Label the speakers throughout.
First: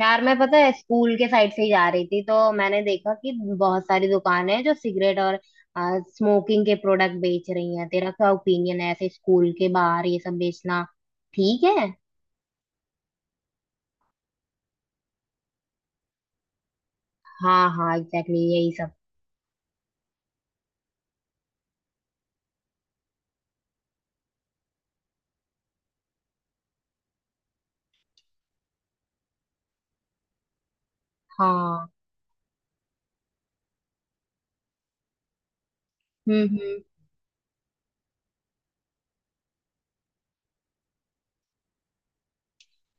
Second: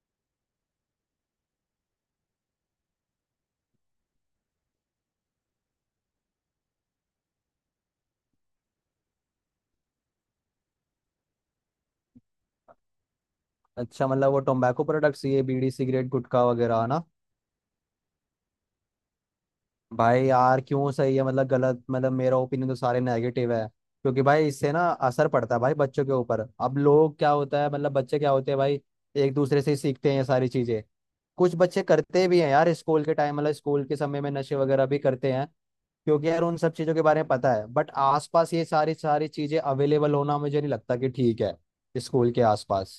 Speaker 1: यार मैं पता है स्कूल के साइड से ही जा रही थी तो मैंने देखा कि बहुत सारी दुकानें हैं जो सिगरेट और स्मोकिंग के प्रोडक्ट बेच रही हैं। तेरा क्या ओपिनियन है ऐसे स्कूल के बाहर ये सब बेचना ठीक है?
Speaker 2: अच्छा मतलब वो टोबैको प्रोडक्ट्स ये बीड़ी सिगरेट गुटखा वगैरह है ना।
Speaker 1: हाँ हाँ, एग्जैक्टली यही सब।
Speaker 2: भाई यार क्यों सही है मतलब गलत मतलब मेरा ओपिनियन तो सारे नेगेटिव है क्योंकि भाई इससे ना असर पड़ता है भाई बच्चों के ऊपर। अब लोग क्या होता है मतलब बच्चे क्या होते हैं भाई, एक दूसरे से ही सीखते हैं ये सारी चीजें। कुछ बच्चे
Speaker 1: हाँ।
Speaker 2: करते भी हैं यार स्कूल के टाइम मतलब स्कूल के समय में नशे वगैरह भी करते हैं क्योंकि यार उन सब
Speaker 1: हम्म।
Speaker 2: चीजों के बारे में पता है। बट आसपास ये सारी सारी चीजें अवेलेबल होना मुझे नहीं लगता कि ठीक है स्कूल के आसपास।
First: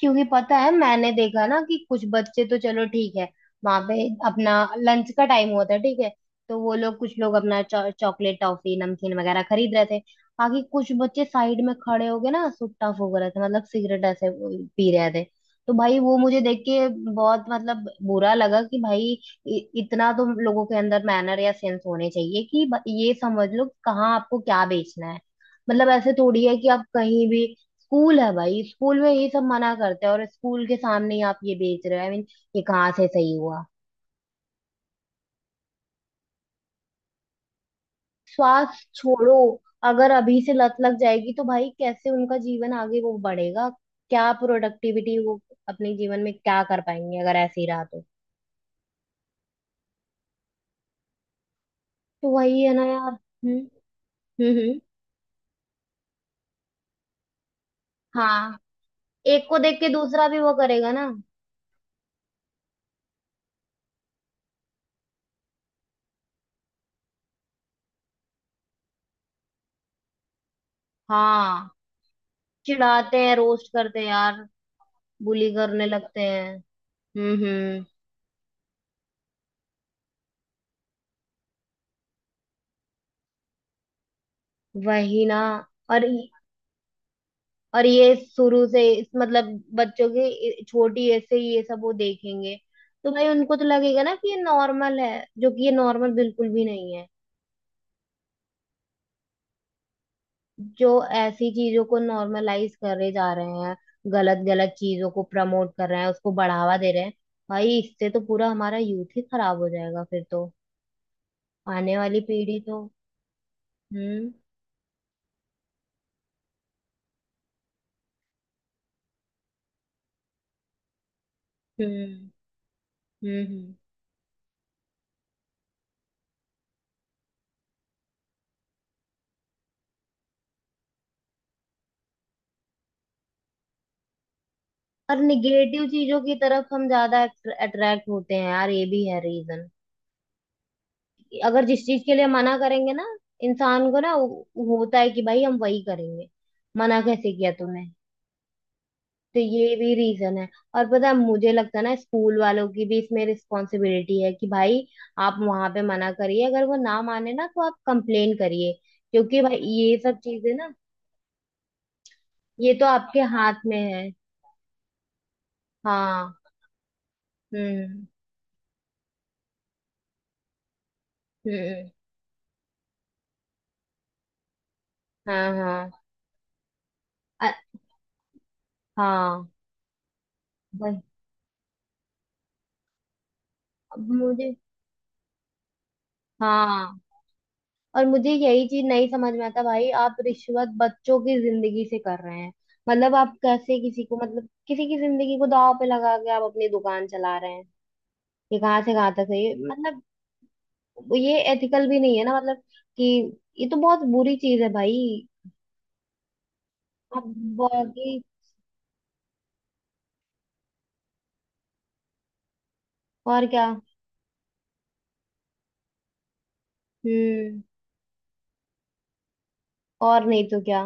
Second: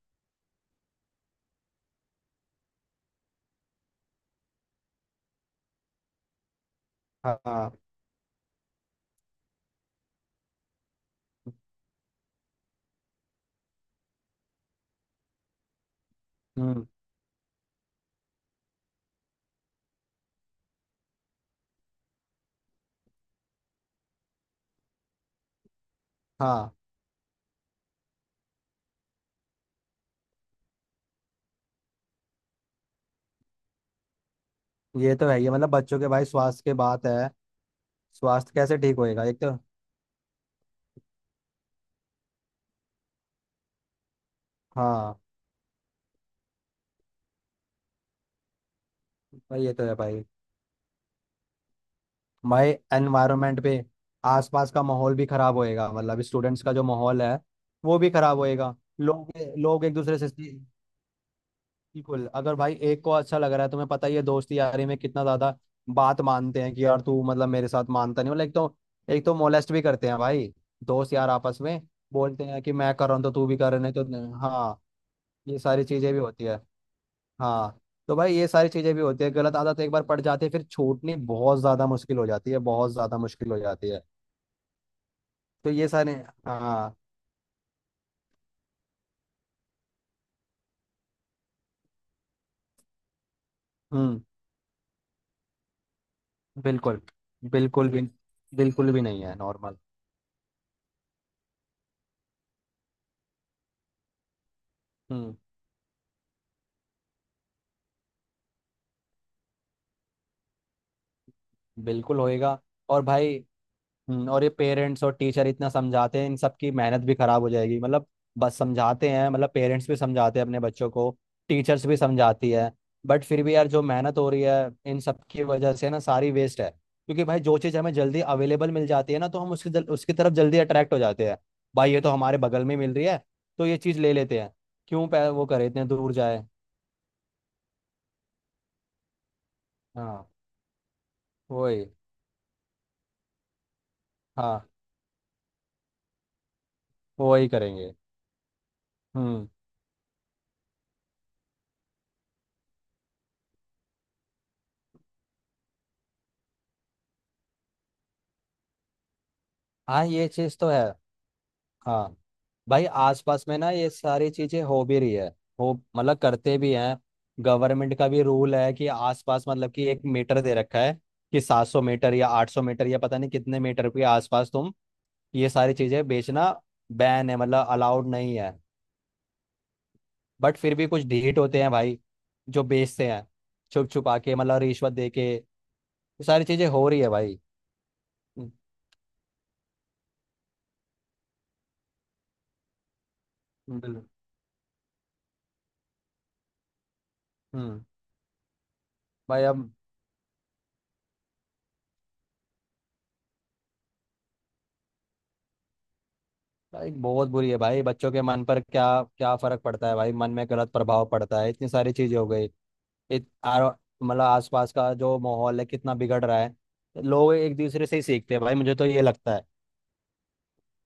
Speaker 1: क्योंकि पता है मैंने देखा ना कि कुछ बच्चे तो चलो ठीक है, वहां पे अपना लंच का टाइम हुआ था ठीक है, तो वो लोग कुछ लोग
Speaker 2: हाँ
Speaker 1: अपना
Speaker 2: हाँ,
Speaker 1: चॉकलेट टॉफी नमकीन वगैरह खरीद रहे थे। बाकी कुछ बच्चे साइड में खड़े हो गए ना, सुट्टा फूक रहे थे मतलब सिगरेट ऐसे पी रहे थे। तो भाई वो मुझे देख के
Speaker 2: हम्म,
Speaker 1: बहुत मतलब बुरा लगा कि भाई इतना तो लोगों के अंदर मैनर या सेंस होने चाहिए कि ये समझ लो कहाँ आपको क्या बेचना है। मतलब ऐसे थोड़ी है कि
Speaker 2: हाँ,
Speaker 1: आप कहीं भी, स्कूल है भाई, स्कूल में ये सब मना करते हैं और स्कूल के सामने ही आप ये बेच रहे हो। आई मीन ये कहाँ से सही हुआ?
Speaker 2: ये तो है, ये मतलब बच्चों के भाई स्वास्थ्य के बात है। स्वास्थ्य
Speaker 1: श्वास
Speaker 2: कैसे ठीक होएगा
Speaker 1: छोड़ो।
Speaker 2: एक तो।
Speaker 1: अगर अभी से लत लग जाएगी तो भाई कैसे उनका जीवन आगे वो बढ़ेगा, क्या प्रोडक्टिविटी
Speaker 2: हाँ,
Speaker 1: वो अपने जीवन में क्या कर पाएंगे अगर ऐसे ही रहा तो।
Speaker 2: भाई ये तो है भाई।
Speaker 1: तो वही
Speaker 2: भाई
Speaker 1: है ना यार।
Speaker 2: एनवायरनमेंट पे
Speaker 1: हम्म।
Speaker 2: आसपास
Speaker 1: हम्म।
Speaker 2: का माहौल भी खराब होएगा मतलब स्टूडेंट्स का जो माहौल है वो भी खराब
Speaker 1: हाँ।
Speaker 2: होएगा। लोग
Speaker 1: एक को देख
Speaker 2: लोग
Speaker 1: के
Speaker 2: एक दूसरे
Speaker 1: दूसरा
Speaker 2: से
Speaker 1: भी वो करेगा ना।
Speaker 2: बिल्कुल, अगर भाई एक को अच्छा लग रहा है तुम्हें पता ही है दोस्ती यारी में कितना ज्यादा बात मानते हैं कि यार तू मतलब मेरे साथ मानता नहीं, मतलब एक तो मोलेस्ट भी करते हैं भाई दोस्त यार आपस
Speaker 1: हाँ,
Speaker 2: में, बोलते हैं कि मैं कर रहा
Speaker 1: चिढ़ाते
Speaker 2: हूँ तो
Speaker 1: हैं
Speaker 2: तू भी
Speaker 1: रोस्ट
Speaker 2: कर नहीं
Speaker 1: करते हैं
Speaker 2: तो,
Speaker 1: यार,
Speaker 2: हाँ
Speaker 1: बुली
Speaker 2: ये सारी
Speaker 1: करने
Speaker 2: चीजें भी
Speaker 1: लगते
Speaker 2: होती है।
Speaker 1: हैं।
Speaker 2: हाँ,
Speaker 1: हम्म।
Speaker 2: तो भाई ये सारी चीजें भी होती है, गलत आदत एक बार पड़ जाती है फिर छूटनी बहुत ज्यादा मुश्किल हो जाती है बहुत ज्यादा मुश्किल हो जाती है।
Speaker 1: वही ना।
Speaker 2: तो ये
Speaker 1: और
Speaker 2: सारे, हाँ,
Speaker 1: और ये शुरू से इस मतलब बच्चों के छोटी एज से ये सब वो देखेंगे, तो भाई उनको तो लगेगा ना
Speaker 2: हम्म,
Speaker 1: कि ये नॉर्मल है, जो कि ये नॉर्मल बिल्कुल भी नहीं
Speaker 2: बिल्कुल,
Speaker 1: है।
Speaker 2: बिल्कुल भी, बिल्कुल भी नहीं है नॉर्मल।
Speaker 1: जो ऐसी चीजों को नॉर्मलाइज करे जा रहे हैं, गलत गलत चीजों को
Speaker 2: हम्म,
Speaker 1: प्रमोट कर रहे हैं, उसको बढ़ावा दे रहे हैं। भाई इससे तो पूरा हमारा यूथ ही खराब हो जाएगा फिर तो, आने
Speaker 2: बिल्कुल
Speaker 1: वाली
Speaker 2: होएगा।
Speaker 1: पीढ़ी तो।
Speaker 2: और भाई,
Speaker 1: हम्म
Speaker 2: और ये पेरेंट्स और टीचर इतना समझाते हैं इन सबकी मेहनत भी खराब हो जाएगी मतलब। बस समझाते हैं मतलब पेरेंट्स भी समझाते हैं अपने बच्चों को। टीचर्स भी
Speaker 1: हम्म।
Speaker 2: समझाती है। बट फिर
Speaker 1: हम्म
Speaker 2: भी यार
Speaker 1: हम्म।
Speaker 2: जो मेहनत हो रही है इन सब की वजह से ना सारी वेस्ट है क्योंकि भाई जो चीज़ हमें जल्दी अवेलेबल मिल जाती है ना तो हम उसकी तरफ जल्दी अट्रैक्ट हो जाते हैं। भाई ये तो हमारे बगल में मिल रही है तो ये चीज़ ले लेते हैं। क्यों
Speaker 1: और
Speaker 2: वो करे
Speaker 1: निगेटिव
Speaker 2: इतने दूर
Speaker 1: चीजों की
Speaker 2: जाए।
Speaker 1: तरफ हम ज्यादा अट्रैक्ट होते हैं यार, ये भी है रीजन।
Speaker 2: हाँ,
Speaker 1: अगर जिस
Speaker 2: वही,
Speaker 1: चीज के लिए मना करेंगे ना, इंसान को ना
Speaker 2: हाँ,
Speaker 1: होता है कि भाई हम वही करेंगे। मना कैसे
Speaker 2: वही
Speaker 1: किया तूने।
Speaker 2: करेंगे,
Speaker 1: तो
Speaker 2: हम्म,
Speaker 1: ये भी रीजन है। और पता है मुझे लगता है ना स्कूल वालों की भी इसमें रिस्पॉन्सिबिलिटी है कि भाई आप वहां पे मना करिए, अगर वो ना माने ना तो आप कंप्लेन करिए। क्योंकि भाई ये
Speaker 2: हाँ,
Speaker 1: सब
Speaker 2: ये
Speaker 1: चीजें
Speaker 2: चीज़ तो
Speaker 1: ना,
Speaker 2: है, हाँ,
Speaker 1: ये
Speaker 2: भाई
Speaker 1: तो आपके
Speaker 2: आसपास
Speaker 1: हाथ
Speaker 2: में ना
Speaker 1: में
Speaker 2: ये
Speaker 1: है।
Speaker 2: सारी चीजें हो भी रही है। हो मतलब
Speaker 1: हाँ।
Speaker 2: करते भी हैं। गवर्नमेंट
Speaker 1: हम्म
Speaker 2: का भी रूल है कि आसपास मतलब कि एक मीटर दे रखा है कि 700
Speaker 1: हम्म।
Speaker 2: मीटर या 800 मीटर या पता नहीं कितने मीटर के आसपास तुम ये
Speaker 1: हाँ
Speaker 2: सारी
Speaker 1: हाँ।
Speaker 2: चीजें बेचना बैन है
Speaker 1: अ-
Speaker 2: मतलब अलाउड नहीं है।
Speaker 1: हाँ।
Speaker 2: बट फिर भी
Speaker 1: वही।
Speaker 2: कुछ ढीठ होते हैं भाई जो बेचते हैं छुप
Speaker 1: अब
Speaker 2: छुपा के,
Speaker 1: मुझे।
Speaker 2: मतलब रिश्वत दे के ये सारी चीजें हो
Speaker 1: हाँ।
Speaker 2: रही है भाई।
Speaker 1: और मुझे
Speaker 2: हम्म,
Speaker 1: यही चीज नहीं समझ में आता भाई, आप रिश्वत बच्चों की जिंदगी से कर रहे हैं। मतलब आप कैसे
Speaker 2: बिल्कुल।
Speaker 1: किसी को, मतलब किसी की जिंदगी को दांव पे लगा के आप अपनी दुकान चला रहे हैं।
Speaker 2: हम्म,
Speaker 1: ये कहाँ से कहाँ तक है
Speaker 2: भाई
Speaker 1: ये।
Speaker 2: अब,
Speaker 1: हम्म। मतलब ये एथिकल भी नहीं है ना मतलब कि, ये तो बहुत बुरी चीज है भाई।
Speaker 2: भाई
Speaker 1: आप,
Speaker 2: बहुत बुरी है भाई,
Speaker 1: बाकी,
Speaker 2: बच्चों के मन पर क्या क्या फर्क पड़ता है भाई, मन में गलत प्रभाव पड़ता है, इतनी सारी चीजें हो गई। इत
Speaker 1: और क्या।
Speaker 2: आरो- मतलब आसपास का जो माहौल है कितना बिगड़ रहा है। लोग एक
Speaker 1: हम्म।
Speaker 2: दूसरे से ही सीखते हैं भाई मुझे तो ये लगता है।
Speaker 1: और नहीं तो क्या।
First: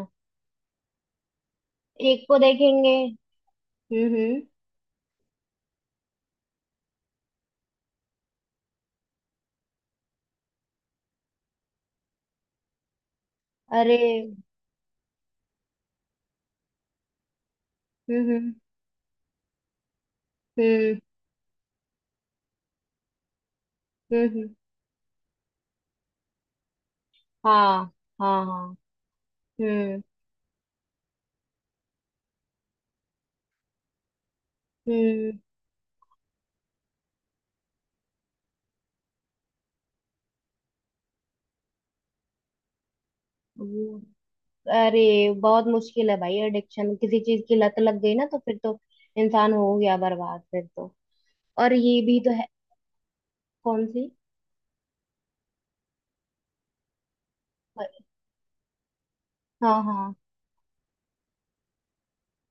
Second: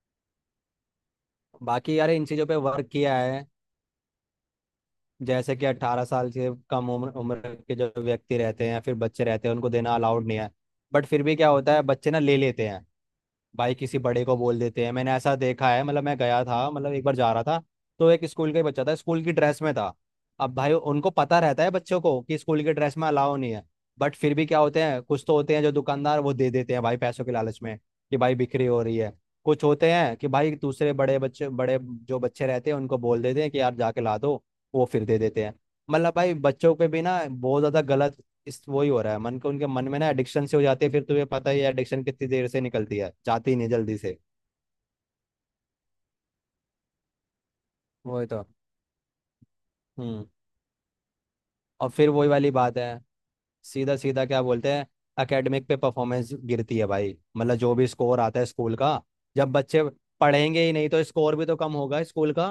Speaker 2: बाकी यार
Speaker 1: एक
Speaker 2: इन
Speaker 1: को
Speaker 2: चीजों पे वर्क
Speaker 1: देखेंगे।
Speaker 2: किया है,
Speaker 1: हम्म।
Speaker 2: जैसे कि 18 साल से कम उम्र उम्र के जो व्यक्ति रहते हैं या फिर बच्चे रहते हैं उनको देना अलाउड नहीं है। बट फिर भी क्या होता है बच्चे ना ले लेते हैं भाई,
Speaker 1: अरे।
Speaker 2: किसी बड़े को बोल देते हैं। मैंने ऐसा देखा है, मतलब मैं गया था, मतलब एक बार जा रहा था तो एक स्कूल
Speaker 1: हम्म।
Speaker 2: का ही बच्चा था, स्कूल की ड्रेस में था। अब भाई
Speaker 1: हम्म
Speaker 2: उनको पता रहता है बच्चों को कि स्कूल की ड्रेस में अलाउ नहीं है। बट
Speaker 1: हम्म।
Speaker 2: फिर भी क्या होते हैं, कुछ तो होते हैं जो दुकानदार वो दे देते हैं भाई पैसों के लालच में,
Speaker 1: हाँ
Speaker 2: कि भाई
Speaker 1: हाँ।
Speaker 2: बिक्री
Speaker 1: हाँ।
Speaker 2: हो रही है। कुछ होते
Speaker 1: हम्म
Speaker 2: हैं कि भाई दूसरे बड़े बच्चे, बड़े जो बच्चे रहते हैं उनको बोल देते हैं कि यार जाके ला दो। वो फिर दे
Speaker 1: हम्म।
Speaker 2: देते हैं। मतलब भाई बच्चों पे भी ना बहुत ज्यादा गलत इस वही हो रहा है मन को, उनके मन में ना एडिक्शन से हो जाती है, फिर तुम्हें पता ही है एडिक्शन कितनी देर से निकलती है, जाती ही नहीं जल्दी से।
Speaker 1: वो- अरे बहुत मुश्किल है भाई, एडिक्शन किसी चीज की लत लग गई ना
Speaker 2: वही
Speaker 1: तो
Speaker 2: तो,
Speaker 1: फिर तो इंसान हो गया
Speaker 2: हम्म,
Speaker 1: बर्बाद फिर तो। और
Speaker 2: और
Speaker 1: ये
Speaker 2: फिर
Speaker 1: भी
Speaker 2: वही
Speaker 1: तो है।
Speaker 2: वाली बात है,
Speaker 1: कौन
Speaker 2: सीधा
Speaker 1: सी?
Speaker 2: सीधा क्या बोलते हैं, एकेडमिक पे परफॉर्मेंस गिरती है भाई, मतलब जो भी स्कोर आता है स्कूल का, जब
Speaker 1: हाँ
Speaker 2: बच्चे
Speaker 1: हाँ।
Speaker 2: पढ़ेंगे ही नहीं तो स्कोर भी तो कम होगा स्कूल का।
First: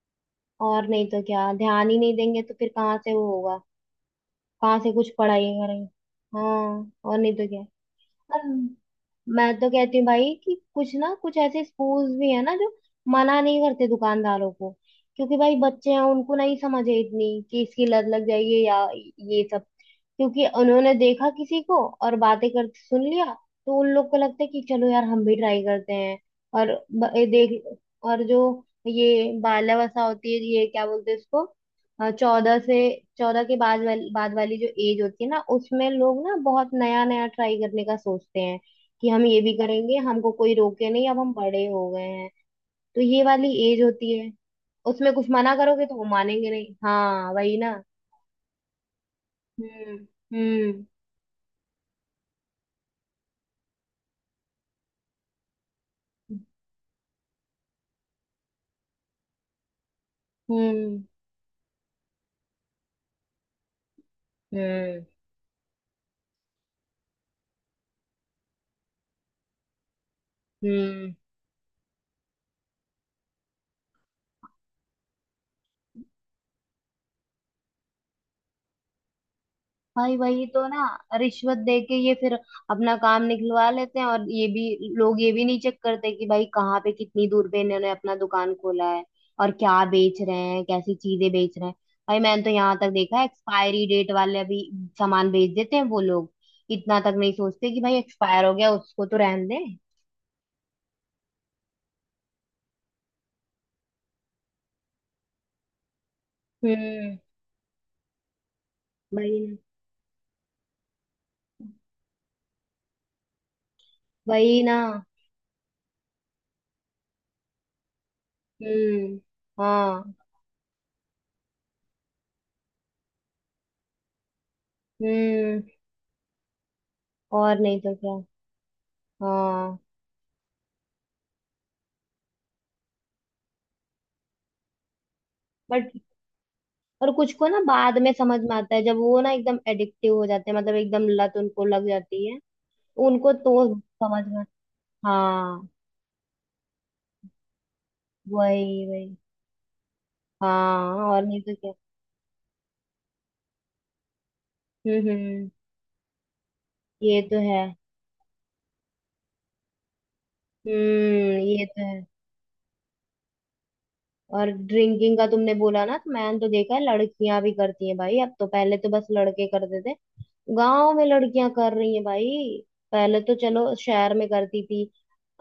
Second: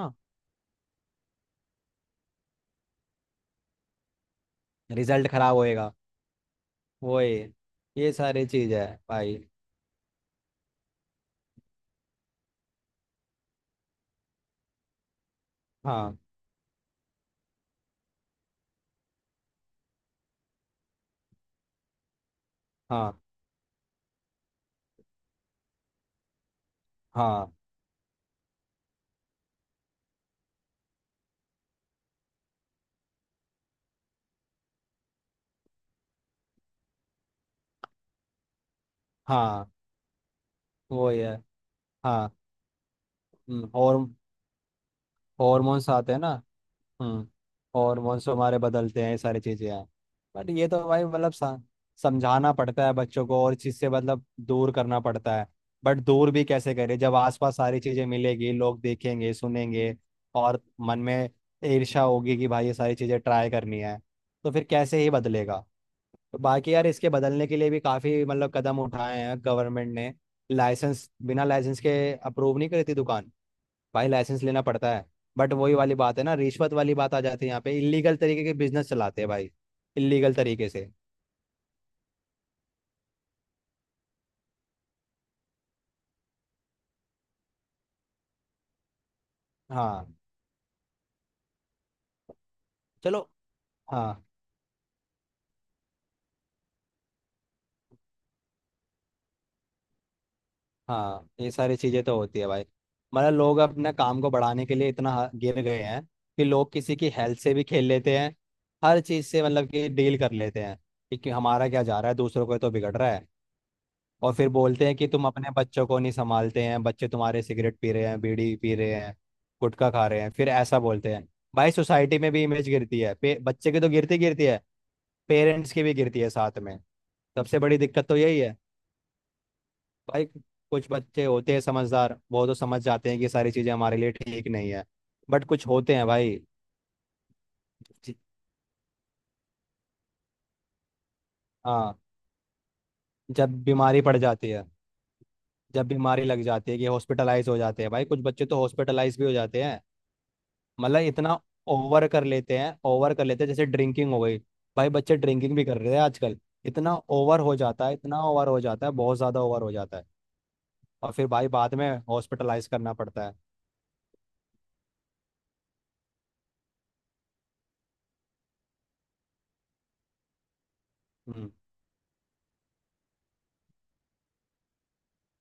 Speaker 1: और नहीं तो क्या, ध्यान ही नहीं देंगे तो फिर कहाँ से वो होगा, कहाँ से कुछ
Speaker 2: रिजल्ट
Speaker 1: पढ़ाई
Speaker 2: खराब
Speaker 1: करेंगे।
Speaker 2: होएगा।
Speaker 1: हाँ और नहीं
Speaker 2: वही,
Speaker 1: तो क्या।
Speaker 2: ये
Speaker 1: और
Speaker 2: सारी चीज है भाई।
Speaker 1: मैं तो कहती हूँ भाई कि कुछ ना कुछ ऐसे स्कूल्स भी है ना जो मना नहीं करते दुकानदारों को, क्योंकि भाई बच्चे हैं,
Speaker 2: हाँ
Speaker 1: उनको नहीं समझ है इतनी कि इसकी लत लग जाएगी या ये सब, क्योंकि उन्होंने देखा किसी को और बातें करते सुन
Speaker 2: हाँ
Speaker 1: लिया, तो उन लोग को लगता है कि चलो यार हम भी ट्राई करते हैं। और ये
Speaker 2: हाँ
Speaker 1: देख। और जो ये बाल्यावस्था होती है ये क्या बोलते हैं इसको, 14 से, 14 के बाद वाली जो एज होती है ना उसमें लोग ना बहुत नया नया ट्राई करने का सोचते हैं कि हम ये भी
Speaker 2: हाँ,
Speaker 1: करेंगे, हमको कोई रोके नहीं, अब
Speaker 2: वही है,
Speaker 1: हम बड़े हो गए हैं।
Speaker 2: हाँ,
Speaker 1: तो ये वाली एज
Speaker 2: और
Speaker 1: होती है, उसमें कुछ मना करोगे
Speaker 2: हॉर्मोन्स
Speaker 1: तो वो
Speaker 2: आते हैं ना।
Speaker 1: मानेंगे नहीं।
Speaker 2: हम्म,
Speaker 1: हाँ वही ना।
Speaker 2: हॉर्मोन्स हमारे बदलते हैं, ये सारी चीजें हैं।
Speaker 1: हम्म
Speaker 2: बट ये तो
Speaker 1: हम्म।
Speaker 2: भाई मतलब समझाना पड़ता है बच्चों को और इस चीज से मतलब दूर करना पड़ता है। बट दूर भी कैसे करें जब आसपास सारी चीजें मिलेगी, लोग देखेंगे, सुनेंगे और मन
Speaker 1: हम्म
Speaker 2: में ईर्ष्या होगी कि भाई ये सारी चीजें ट्राई करनी है। तो फिर कैसे
Speaker 1: हम्म।
Speaker 2: ही बदलेगा। तो बाकी यार इसके बदलने के लिए भी काफी मतलब कदम उठाए हैं गवर्नमेंट ने, लाइसेंस
Speaker 1: हम्म।
Speaker 2: बिना लाइसेंस के अप्रूव नहीं करी थी दुकान। भाई लाइसेंस लेना पड़ता है। बट वही वाली बात है ना, रिश्वत वाली बात आ जाती है यहाँ पे, इलीगल तरीके के बिजनेस चलाते हैं भाई
Speaker 1: भाई
Speaker 2: इलीगल
Speaker 1: वही तो
Speaker 2: तरीके
Speaker 1: ना,
Speaker 2: से।
Speaker 1: रिश्वत दे के ये फिर अपना काम निकलवा लेते हैं, और ये भी लोग ये भी नहीं चेक करते कि भाई कहाँ पे कितनी दूर पे इन्होंने अपना दुकान खोला है और क्या
Speaker 2: हाँ,
Speaker 1: बेच रहे हैं, कैसी चीजें बेच रहे हैं। भाई मैंने तो यहाँ तक देखा है,
Speaker 2: चलो,
Speaker 1: एक्सपायरी डेट
Speaker 2: हाँ
Speaker 1: वाले भी सामान बेच देते हैं वो लोग, इतना तक नहीं सोचते कि भाई एक्सपायर हो गया उसको तो रहने दें।
Speaker 2: हाँ, ये सारी चीजें तो होती है भाई। मतलब लोग अपने काम को बढ़ाने के लिए इतना गिर गए हैं कि लोग किसी की
Speaker 1: हम्म।
Speaker 2: हेल्थ से भी खेल लेते हैं। हर चीज
Speaker 1: वही
Speaker 2: से
Speaker 1: ना।
Speaker 2: मतलब कि डील कर लेते हैं, कि हमारा क्या जा रहा है, दूसरों को तो बिगड़ रहा है। और फिर
Speaker 1: वही ना।
Speaker 2: बोलते हैं कि तुम अपने बच्चों को नहीं संभालते हैं, बच्चे तुम्हारे सिगरेट पी रहे हैं, बीड़ी पी रहे हैं,
Speaker 1: हम्म।
Speaker 2: गुटखा खा
Speaker 1: हाँ।
Speaker 2: रहे हैं, फिर ऐसा बोलते हैं। भाई सोसाइटी में भी इमेज गिरती है बच्चे की तो गिरती गिरती है,
Speaker 1: हम्म।
Speaker 2: पेरेंट्स की भी गिरती है साथ में। सबसे
Speaker 1: और
Speaker 2: बड़ी
Speaker 1: नहीं तो
Speaker 2: दिक्कत
Speaker 1: क्या।
Speaker 2: तो यही है
Speaker 1: हाँ।
Speaker 2: भाई। कुछ बच्चे होते हैं समझदार, वो तो समझ जाते हैं कि सारी चीज़ें हमारे लिए ठीक नहीं है, बट कुछ
Speaker 1: बट,
Speaker 2: होते हैं भाई
Speaker 1: और कुछ को ना बाद में
Speaker 2: जि-
Speaker 1: समझ में आता है, जब वो ना एकदम एडिक्टिव हो जाते हैं, मतलब एकदम लत उनको लग
Speaker 2: हाँ,
Speaker 1: जाती है, उनको
Speaker 2: जब
Speaker 1: तो
Speaker 2: बीमारी पड़
Speaker 1: समझ में।
Speaker 2: जाती है,
Speaker 1: हाँ।
Speaker 2: जब बीमारी लग जाती है कि हॉस्पिटलाइज हो जाते हैं, भाई कुछ बच्चे तो
Speaker 1: वही वही।
Speaker 2: हॉस्पिटलाइज भी हो जाते हैं।
Speaker 1: हाँ
Speaker 2: मतलब
Speaker 1: और
Speaker 2: इतना
Speaker 1: नहीं तो क्या।
Speaker 2: ओवर कर लेते हैं, ओवर कर लेते हैं, जैसे ड्रिंकिंग हो गई, भाई बच्चे
Speaker 1: हम्म।
Speaker 2: ड्रिंकिंग भी कर रहे हैं आजकल, इतना
Speaker 1: ये तो
Speaker 2: ओवर हो
Speaker 1: है।
Speaker 2: जाता है, इतना ओवर हो जाता है, बहुत ज्यादा ओवर हो जाता है। और फिर
Speaker 1: हम्म।
Speaker 2: भाई
Speaker 1: ये
Speaker 2: बाद
Speaker 1: तो
Speaker 2: में
Speaker 1: है।
Speaker 2: हॉस्पिटलाइज करना पड़ता है।
Speaker 1: और ड्रिंकिंग का तुमने बोला ना तो मैंने तो देखा है लड़कियां भी करती हैं भाई, अब तो पहले तो बस लड़के करते थे। गांव में लड़कियां
Speaker 2: हम्म,
Speaker 1: कर रही हैं भाई, पहले तो चलो शहर में करती थी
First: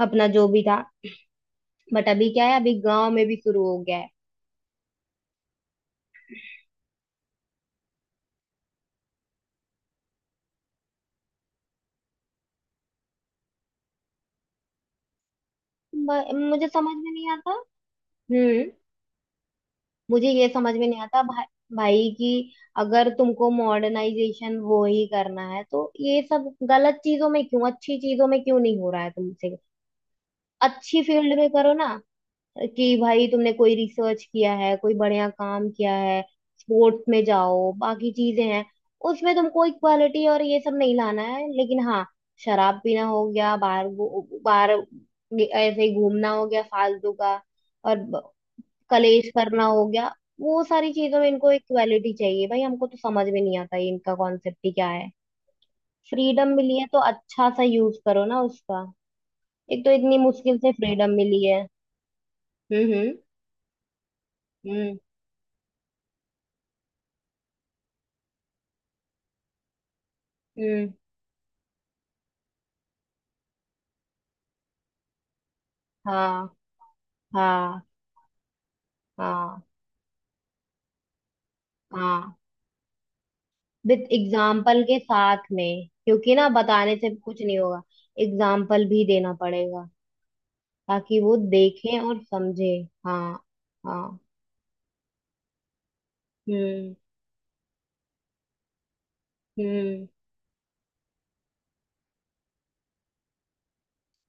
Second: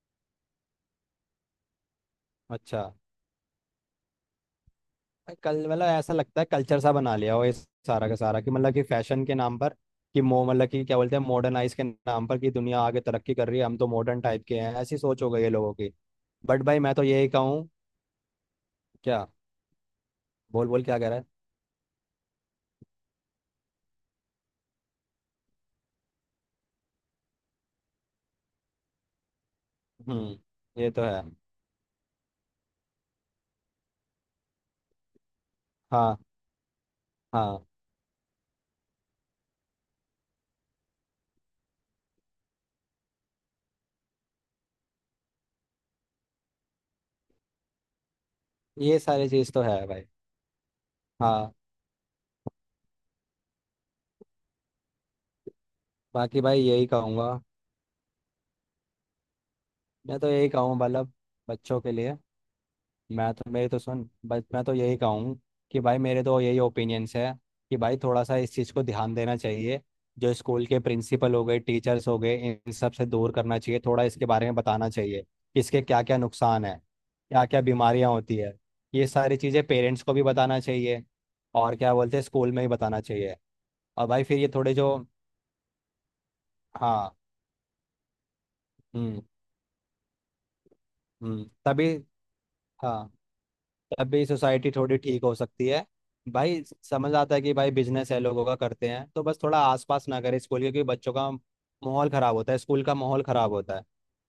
Speaker 1: अपना जो भी था। बट अभी क्या है अभी
Speaker 2: अच्छा,
Speaker 1: गांव में भी शुरू हो गया है।
Speaker 2: भाई कल मतलब ऐसा लगता है कल्चर सा बना लिया हो इस सारा का सारा, कि मतलब कि फैशन के नाम पर, कि मो मतलब कि क्या बोलते हैं मॉडर्नाइज के नाम पर कि दुनिया आगे तरक्की कर रही है, हम तो मॉडर्न टाइप के हैं, ऐसी सोच हो गई है लोगों की।
Speaker 1: ब-
Speaker 2: बट
Speaker 1: मुझे
Speaker 2: भाई मैं
Speaker 1: समझ
Speaker 2: तो
Speaker 1: में
Speaker 2: यही
Speaker 1: नहीं आता।
Speaker 2: कहूँ,
Speaker 1: हम्म।
Speaker 2: क्या,
Speaker 1: मुझे ये
Speaker 2: बोल
Speaker 1: समझ
Speaker 2: बोल
Speaker 1: में
Speaker 2: क्या
Speaker 1: नहीं
Speaker 2: कह रहा
Speaker 1: आता
Speaker 2: है।
Speaker 1: भाई, भाई कि अगर तुमको मॉडर्नाइजेशन वो ही करना है तो ये सब गलत चीजों में क्यों, अच्छी चीजों में क्यों नहीं हो रहा है तुमसे?
Speaker 2: हम्म, ये
Speaker 1: अच्छी
Speaker 2: तो है।
Speaker 1: फील्ड में करो ना, कि भाई तुमने कोई रिसर्च किया है, कोई बढ़िया काम किया
Speaker 2: हाँ
Speaker 1: है, स्पोर्ट्स में
Speaker 2: हाँ,
Speaker 1: जाओ, बाकी चीजें हैं। उसमें तुमको इक्वालिटी और ये सब नहीं लाना है, लेकिन हाँ शराब पीना हो गया, बाहर ऐसे ही घूमना हो गया फालतू का, और
Speaker 2: ये
Speaker 1: कलेश
Speaker 2: सारी चीज़ तो
Speaker 1: करना हो
Speaker 2: है भाई।
Speaker 1: गया, वो सारी चीजों में इनको
Speaker 2: हाँ,
Speaker 1: इक्वालिटी चाहिए भाई। हमको तो समझ में नहीं आता ये इनका कॉन्सेप्ट ही क्या है।
Speaker 2: बाकी
Speaker 1: फ्रीडम
Speaker 2: भाई
Speaker 1: मिली है
Speaker 2: यही
Speaker 1: तो
Speaker 2: कहूँगा,
Speaker 1: अच्छा सा यूज करो ना उसका। एक तो इतनी
Speaker 2: मैं तो यही
Speaker 1: मुश्किल से
Speaker 2: कहूँ
Speaker 1: फ्रीडम
Speaker 2: मतलब
Speaker 1: मिली है।
Speaker 2: बच्चों के लिए।
Speaker 1: हम्म।
Speaker 2: मैं तो मेरी तो सुन, बस मैं तो यही
Speaker 1: हम्म
Speaker 2: कहूँ कि भाई मेरे तो यही ओपिनियंस है कि भाई थोड़ा सा इस चीज़ को ध्यान देना चाहिए। जो स्कूल के
Speaker 1: हम्म,
Speaker 2: प्रिंसिपल हो गए, टीचर्स हो गए, इन सब से दूर करना चाहिए, थोड़ा इसके बारे में बताना चाहिए कि इसके क्या क्या
Speaker 1: हाँ
Speaker 2: नुकसान है, क्या क्या
Speaker 1: हाँ।
Speaker 2: बीमारियाँ होती है। ये सारी
Speaker 1: हाँ
Speaker 2: चीज़ें पेरेंट्स को भी बताना चाहिए, और क्या बोलते हैं,
Speaker 1: हाँ।
Speaker 2: स्कूल में ही बताना चाहिए।
Speaker 1: विद
Speaker 2: और भाई फिर ये थोड़े
Speaker 1: एग्जाम्पल
Speaker 2: जो,
Speaker 1: के साथ में, क्योंकि ना बताने
Speaker 2: हाँ,
Speaker 1: से कुछ नहीं होगा, एग्जाम्पल भी
Speaker 2: हम्म,
Speaker 1: देना पड़ेगा ताकि वो
Speaker 2: हम्म, तभी,
Speaker 1: देखें और समझे।
Speaker 2: हाँ,
Speaker 1: हाँ हाँ।
Speaker 2: तभी सोसाइटी थोड़ी ठीक हो सकती है भाई।
Speaker 1: हम्म
Speaker 2: समझ आता है कि भाई बिजनेस है लोगों का, करते हैं तो बस थोड़ा
Speaker 1: हम्म।
Speaker 2: आसपास ना करें स्कूल के, क्योंकि बच्चों का माहौल खराब होता है, स्कूल का माहौल खराब होता है।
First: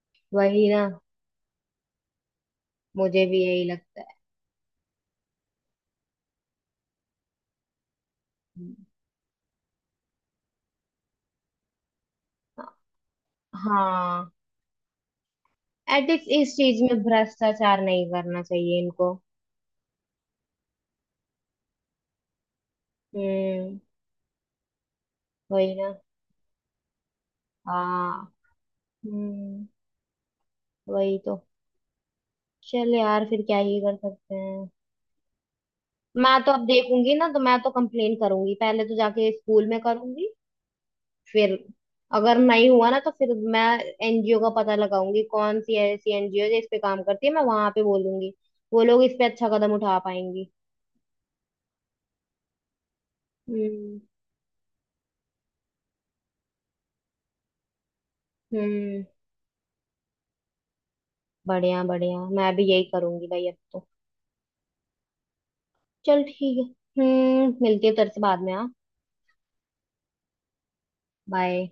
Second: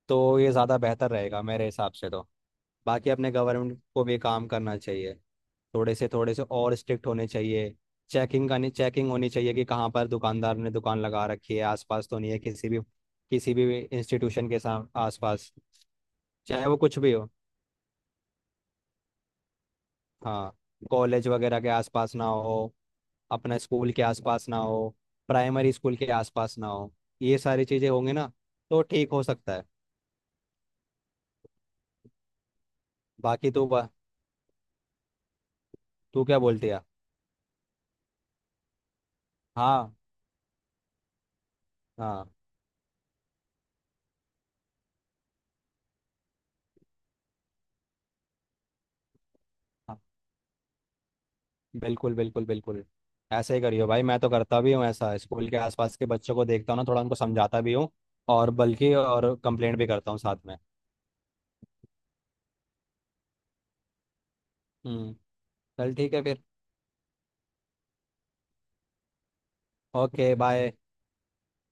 Speaker 2: तो ये
Speaker 1: वही
Speaker 2: ज़्यादा
Speaker 1: ना।
Speaker 2: बेहतर रहेगा मेरे हिसाब से तो। बाकी
Speaker 1: मुझे
Speaker 2: अपने
Speaker 1: भी यही
Speaker 2: गवर्नमेंट
Speaker 1: लगता
Speaker 2: को
Speaker 1: है।
Speaker 2: भी काम करना चाहिए, थोड़े से और स्ट्रिक्ट होने चाहिए। चेकिंग होनी चाहिए कि कहाँ पर दुकानदार ने दुकान लगा रखी है, आसपास तो नहीं है किसी भी
Speaker 1: हाँ,
Speaker 2: इंस्टीट्यूशन के साम आसपास,
Speaker 1: एथिक्स इस
Speaker 2: चाहे वो
Speaker 1: चीज
Speaker 2: कुछ
Speaker 1: में
Speaker 2: भी हो।
Speaker 1: भ्रष्टाचार नहीं करना चाहिए इनको।
Speaker 2: हाँ, कॉलेज वगैरह के आसपास ना हो, अपना
Speaker 1: हम्म।
Speaker 2: स्कूल के आसपास ना हो, प्राइमरी
Speaker 1: वही ना।
Speaker 2: स्कूल के आसपास ना हो, ये सारी चीज़ें होंगी
Speaker 1: हाँ।
Speaker 2: ना तो ठीक हो सकता है।
Speaker 1: हम्म। वही तो। चल यार फिर
Speaker 2: बाकी
Speaker 1: क्या
Speaker 2: तू
Speaker 1: ही कर सकते हैं।
Speaker 2: तू क्या
Speaker 1: मैं तो अब
Speaker 2: बोलती है।
Speaker 1: देखूंगी ना तो मैं तो कंप्लेन करूंगी, पहले तो जाके स्कूल में
Speaker 2: हाँ
Speaker 1: करूंगी, फिर
Speaker 2: हाँ
Speaker 1: अगर नहीं हुआ ना तो फिर मैं एनजीओ का पता लगाऊंगी, कौन सी ऐसी एनजीओ है जो इस पे काम करती है, मैं वहां पे बोलूंगी, वो लोग इस पे अच्छा कदम उठा
Speaker 2: हाँ,
Speaker 1: पाएंगी।
Speaker 2: बिल्कुल बिल्कुल बिल्कुल, ऐसे ही करियो
Speaker 1: हम्म
Speaker 2: भाई, मैं तो करता भी हूँ ऐसा, स्कूल के आसपास के बच्चों को देखता हूँ ना थोड़ा, उनको समझाता भी हूँ और बल्कि
Speaker 1: हम्म।
Speaker 2: और कंप्लेंट भी करता हूँ साथ में।
Speaker 1: बढ़िया बढ़िया, मैं भी यही करूंगी भाई अब तो।
Speaker 2: हम्म, चल ठीक
Speaker 1: चल
Speaker 2: है फिर।
Speaker 1: ठीक है। हम्म, मिलती है तेरे से बाद में। हाँ।
Speaker 2: Okay, bye.
Speaker 1: बाय।